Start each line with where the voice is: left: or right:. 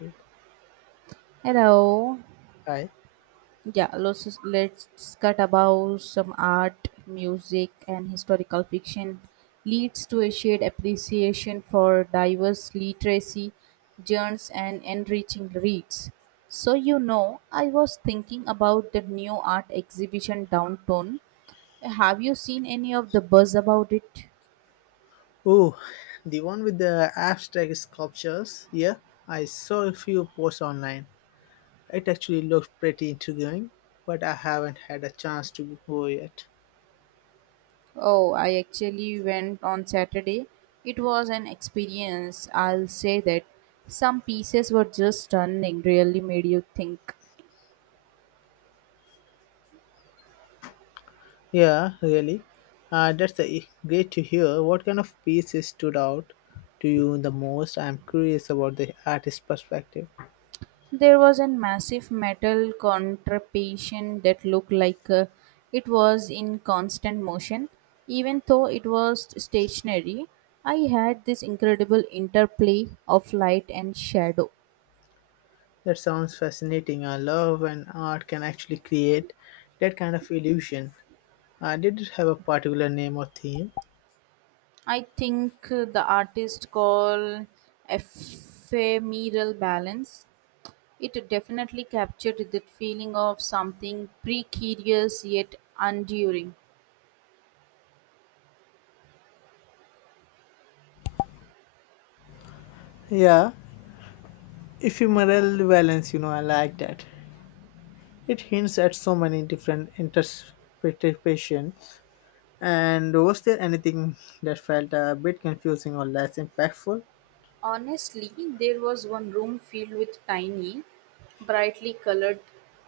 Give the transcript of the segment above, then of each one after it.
left: It.
right: Hello.
left: Hi.
right: Yeah, let's discuss about some art, music, and historical fiction. Leads to a shared appreciation for diverse literacy, genres, and enriching reads. So, you know, I was thinking about the new art exhibition downtown. Have you seen any of the buzz about it?
left: Oh, the one with the abstract sculptures. Yeah, I saw a few posts online. It actually looked pretty intriguing, but I haven't had a chance to go yet.
right: Oh, I actually went on Saturday. It was an experience, I'll say that. Some pieces were just stunning, really made you think.
left: Yeah, really. That's great to hear. What kind of pieces stood out to you the most? I'm curious about the artist's perspective.
right: There was a massive metal contraption that looked like it was in constant motion. Even though it was stationary, I had this incredible interplay of light and shadow.
left: That sounds fascinating. I love when art can actually create that kind of illusion. Did it have a particular name or theme?
right: I think the artist called ephemeral balance. It definitely captured that feeling of something precarious yet enduring.
left: Yeah, Ephemeral balance, I like that. It hints at so many different interpretations. And was there anything that felt a bit confusing or less impactful?
right: Honestly, there was one room filled with tiny, brightly colored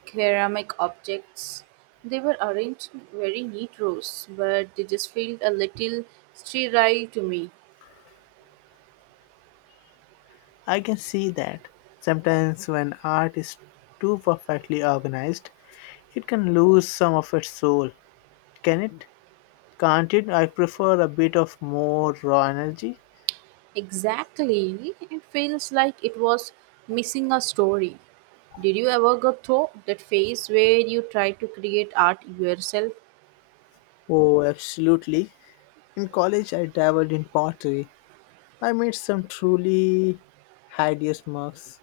right: ceramic objects. They were arranged in very neat rows, but they just felt a little sterile to me.
left: I can see that. Sometimes when art is too perfectly organized, it can lose some of its soul. Can it? Can't it? I prefer a bit of more raw energy.
right: Exactly, it feels like it was missing a story. Did you ever go through that phase where you try to create art yourself?
left: Oh, absolutely. In college, I dabbled in pottery, I made some truly hideous marks,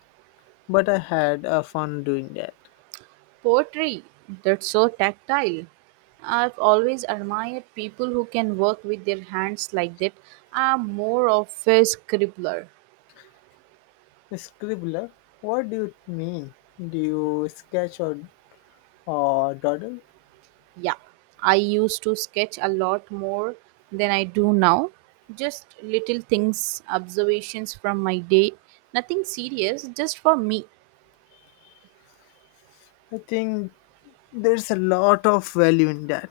left: but I had fun doing that.
right: Pottery, that's so tactile. I've always admired people who can work with their hands like that. I'm more of a scribbler.
left: Scribbler, what do you mean? Do you sketch or doodle?
right: Yeah, I used to sketch a lot more than I do now. Just little things, observations from my day. Nothing serious, just for me.
left: I think there's a lot of value in that.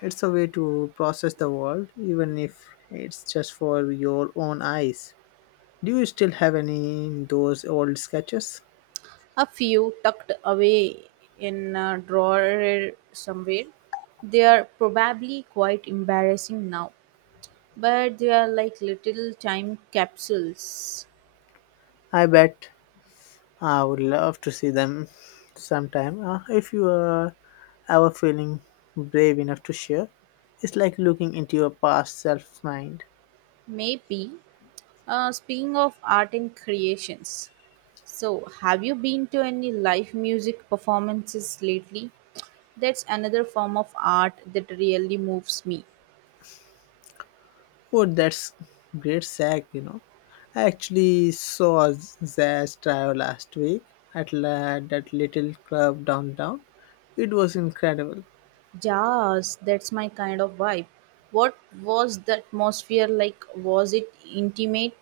left: It's a way to process the world, even if it's just for your own eyes. Do you still have any those old sketches?
right: A few tucked away in a drawer somewhere. They are probably quite embarrassing now, but they are like little time capsules.
left: I bet I would love to see them sometime. If you are ever feeling brave enough to share, it's like looking into your past self mind.
right: Maybe. Speaking of art and creations, so have you been to any live music performances lately? That's another form of art that really moves me.
left: Oh, that's great Zach, I actually saw Zach's trial last week at that little club downtown. It was incredible.
right: Jazz, that's my kind of vibe. What was the atmosphere like? Was it intimate?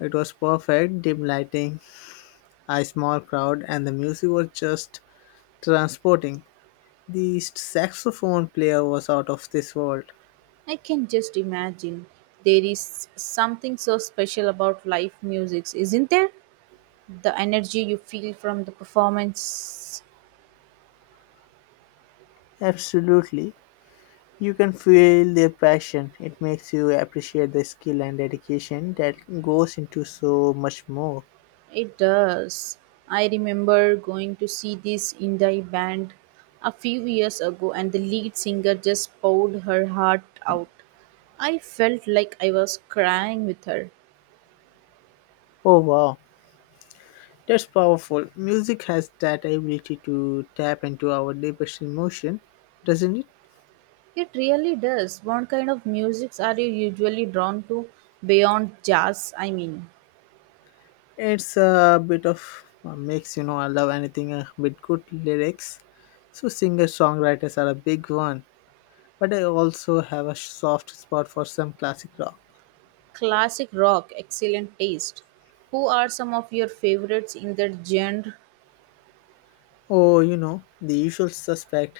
left: It was perfect, dim lighting, a small crowd, and the music was just transporting. The saxophone player was out of this world.
right: I can just imagine. There is something so special about live music, isn't there? The energy you feel from the performance,
left: Absolutely. You can feel their passion. It makes you appreciate the skill and dedication that goes into so much more.
right: it does. I remember going to see this indie band a few years ago and the lead singer just poured her heart out. I felt like I was crying with her.
left: Oh wow. That's powerful. Music has that ability to tap into our deepest emotion, doesn't it?
right: It really does. What kind of musics are you usually drawn to, beyond jazz, I mean?
left: It's a bit of a mix, I love anything with good lyrics. So singer songwriters are a big one. But I also have a soft spot for some classic rock.
right: Classic rock, excellent taste. Who are some of your favorites in that genre?
left: Oh, the usual suspect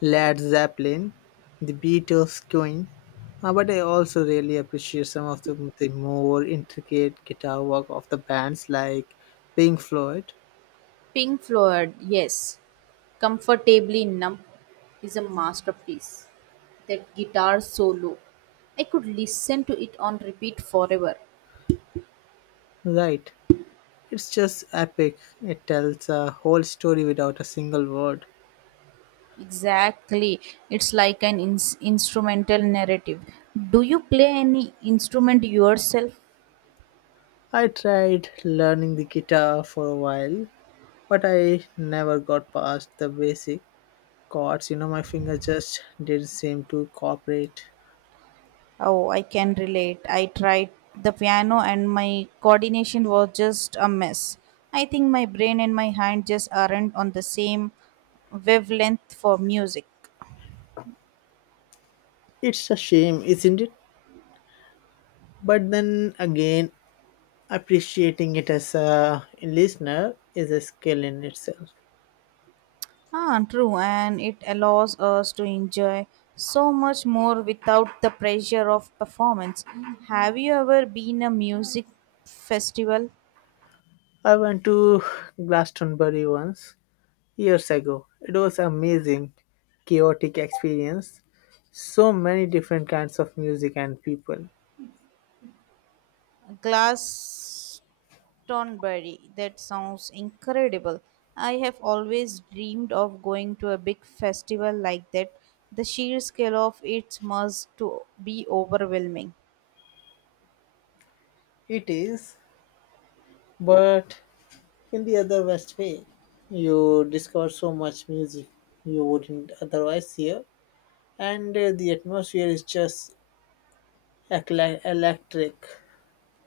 left: Led Zeppelin, the Beatles, Queen, but I also really appreciate some of the more intricate guitar work of the bands like Pink Floyd.
right: Pink Floyd, yes, Comfortably Numb is a masterpiece. That guitar solo, I could listen to it on repeat forever.
left: Right, it's just epic. It tells a whole story without a single word.
right: Exactly, it's like an instrumental narrative. Do you play any instrument yourself?
left: I tried learning the guitar for a while, but I never got past the basic chords. My finger just didn't seem to cooperate.
right: Oh, I can relate. I tried the piano and my coordination was just a mess. I think my brain and my hand just aren't on the same wavelength for music.
left: It's a shame, isn't it? But then again, appreciating it as a listener is a skill in itself.
right: Ah, true, and it allows us to enjoy so much more without the pressure of performance. Have you ever been a music festival?
left: I went to Glastonbury once years ago. It was amazing, chaotic experience. So many different kinds of music and people.
right: Glastonbury, that sounds incredible. I have always dreamed of going to a big festival like that. The sheer scale of it must to be overwhelming.
left: It is, but in the other best way, you discover so much music you wouldn't otherwise hear, and the atmosphere is just electric.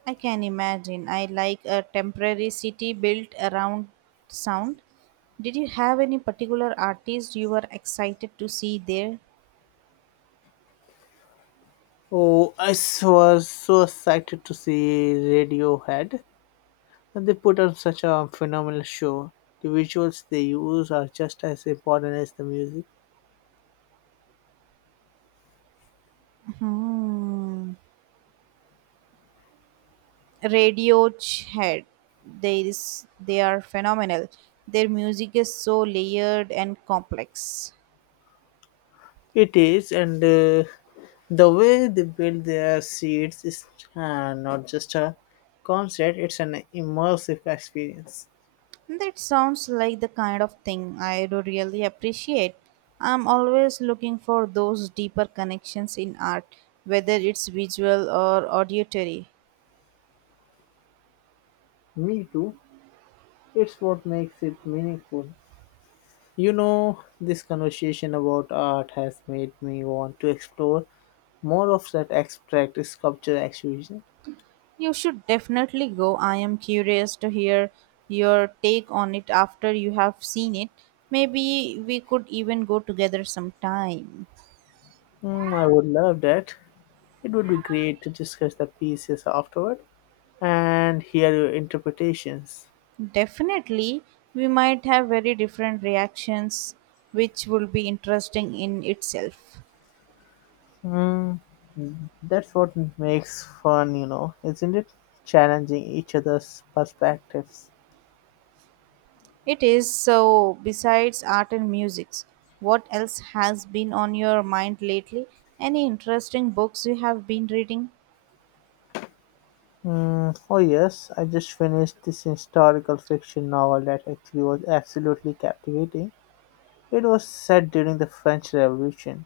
right: I can imagine. I like a temporary city built around sound. Did you have any particular artist you were excited to see there?
left: Oh, was so excited to see Radiohead. And they put on such a phenomenal show. The visuals they use are just as important as the music.
right: Hmm. Radiohead. They are phenomenal. Their music is so layered and complex.
left: It is, and the way they build their seats is not just a concert, it's an immersive experience.
right: That sounds like the kind of thing I do really appreciate. I'm always looking for those deeper connections in art, whether it's visual or auditory.
left: Me too. It's what makes it meaningful. This conversation about art has made me want to explore more of that abstract sculpture exhibition.
right: You should definitely go. I am curious to hear your take on it after you have seen it. Maybe we could even go together sometime.
left: Mm, I would love that. It would be great to discuss the pieces afterward and hear your interpretations.
right: Definitely, we might have very different reactions, which will be interesting in itself.
left: Mm, that's what makes fun, isn't it? Challenging each other's perspectives.
right: It is so, besides art and music, what else has been on your mind lately? Any interesting books you have been reading?
left: Mm, oh, yes, I just finished this historical fiction novel that actually was absolutely captivating. It was set during the French Revolution.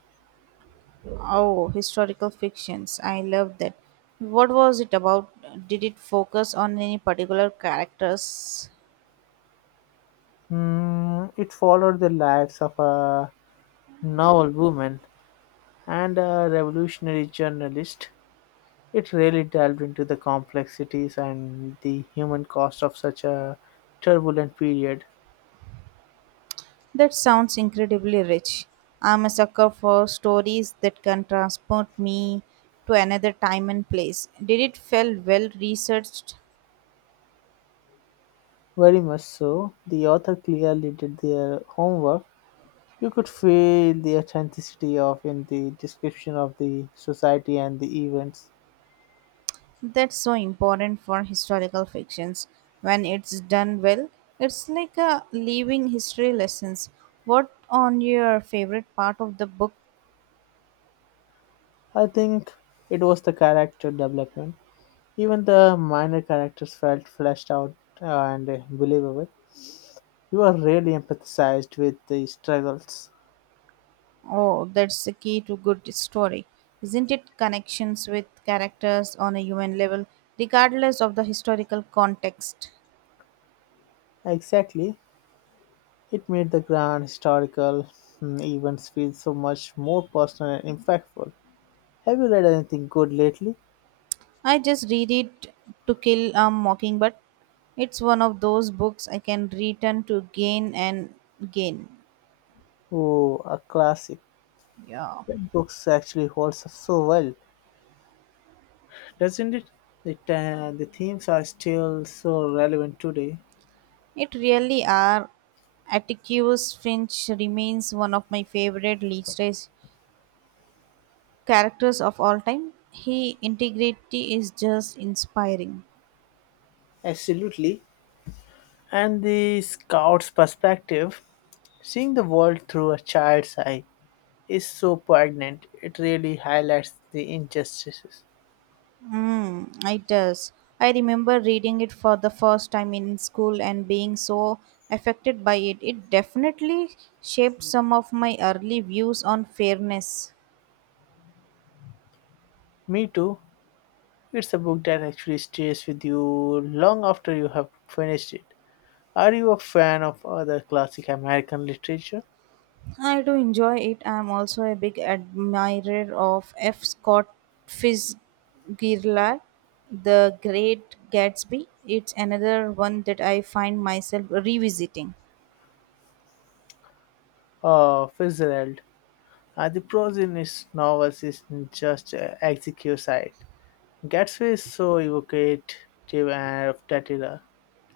right: Oh, historical fictions. I love that. What was it about? Did it focus on any particular characters?
left: Mm, it followed the lives of a noble woman and a revolutionary journalist. It really delved into the complexities and the human cost of such a turbulent period.
right: That sounds incredibly rich. I'm a sucker for stories that can transport me to another time and place. Did it feel well researched?
left: Very much so. The author clearly did their homework. You could feel the authenticity of in the description of the society and the events.
right: That's so important for historical fictions. When it's done well, it's like a living history lessons. What on your favorite part of the book?
left: I think it was the character development. Even the minor characters felt fleshed out uh, and believable. You are really empathized with the struggles.
right: Oh, that's the key to good story, isn't it? Connections with characters on a human level, regardless of the historical context.
left: Exactly. It made the grand historical events feel so much more personal and impactful. Have you read anything good lately?
right: I just read it, to kill a mockingbird. It's one of those books I can return to gain and gain.
left: Oh, a classic.
right: Yeah.
left: That book actually holds up so well, doesn't it? The themes are still so relevant today.
right: It really are. Atticus Finch remains one of my favorite literary characters of all time. He integrity is just inspiring.
left: Absolutely. And the scout's perspective, seeing the world through a child's eye, is so poignant. It really highlights the injustices.
right: Mm, it does. I remember reading it for the first time in school and being so affected by it. It definitely shaped some of my early views on fairness.
left: Me too. It's a book that actually stays with you long after you have finished it. Are you a fan of other classic American literature?
right: I do enjoy it. I am also a big admirer of F. Scott Fitzgerald, The Great Gatsby. It's another one that I find myself revisiting.
left: Oh, Fitzgerald. The prose in his novels isn't just execute Gatsby is so evocative and of that era.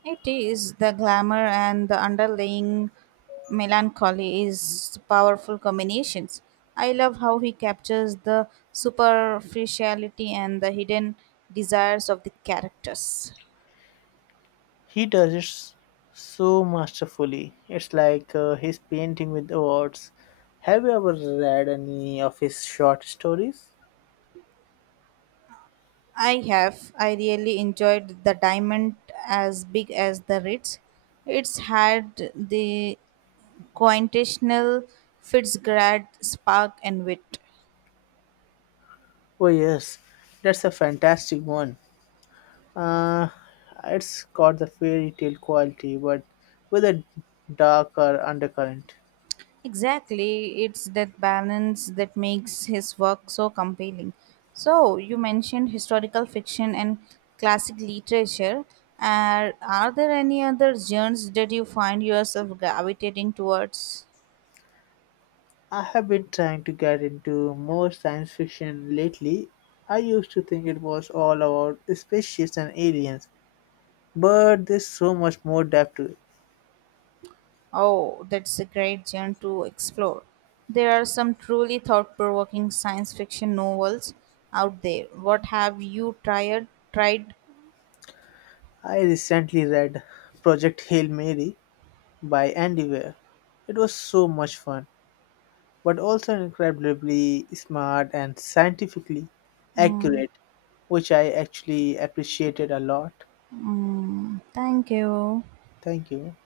right: It is the glamour and the underlying melancholy is powerful combinations. I love how he captures the superficiality and the hidden desires of the characters.
left: He does it so masterfully. It's like he's painting with the words. Have you ever read any of his short stories?
right: I really enjoyed the diamond as big as the Ritz. It's had the quintessential Fitzgerald spark and wit.
left: Oh, yes, that's a fantastic one. Uh, it's got the fairy tale quality, but with a darker undercurrent.
right: Exactly, it's that balance that makes his work so compelling. So, you mentioned historical fiction and classic literature. Are there any other genres that you find yourself gravitating towards?
left: I have been trying to get into more science fiction lately. I used to think it was all about spaceships and aliens, but there's so much more depth to it.
right: Oh, that's a great genre to explore. There are some truly thought provoking science fiction novels out there. What have you tried? tried?
left: I recently read Project Hail Mary by Andy Weir. It was so much fun, but also incredibly smart and scientifically accurate, which I actually appreciated a lot.
right: Thank you.
left: Thank you.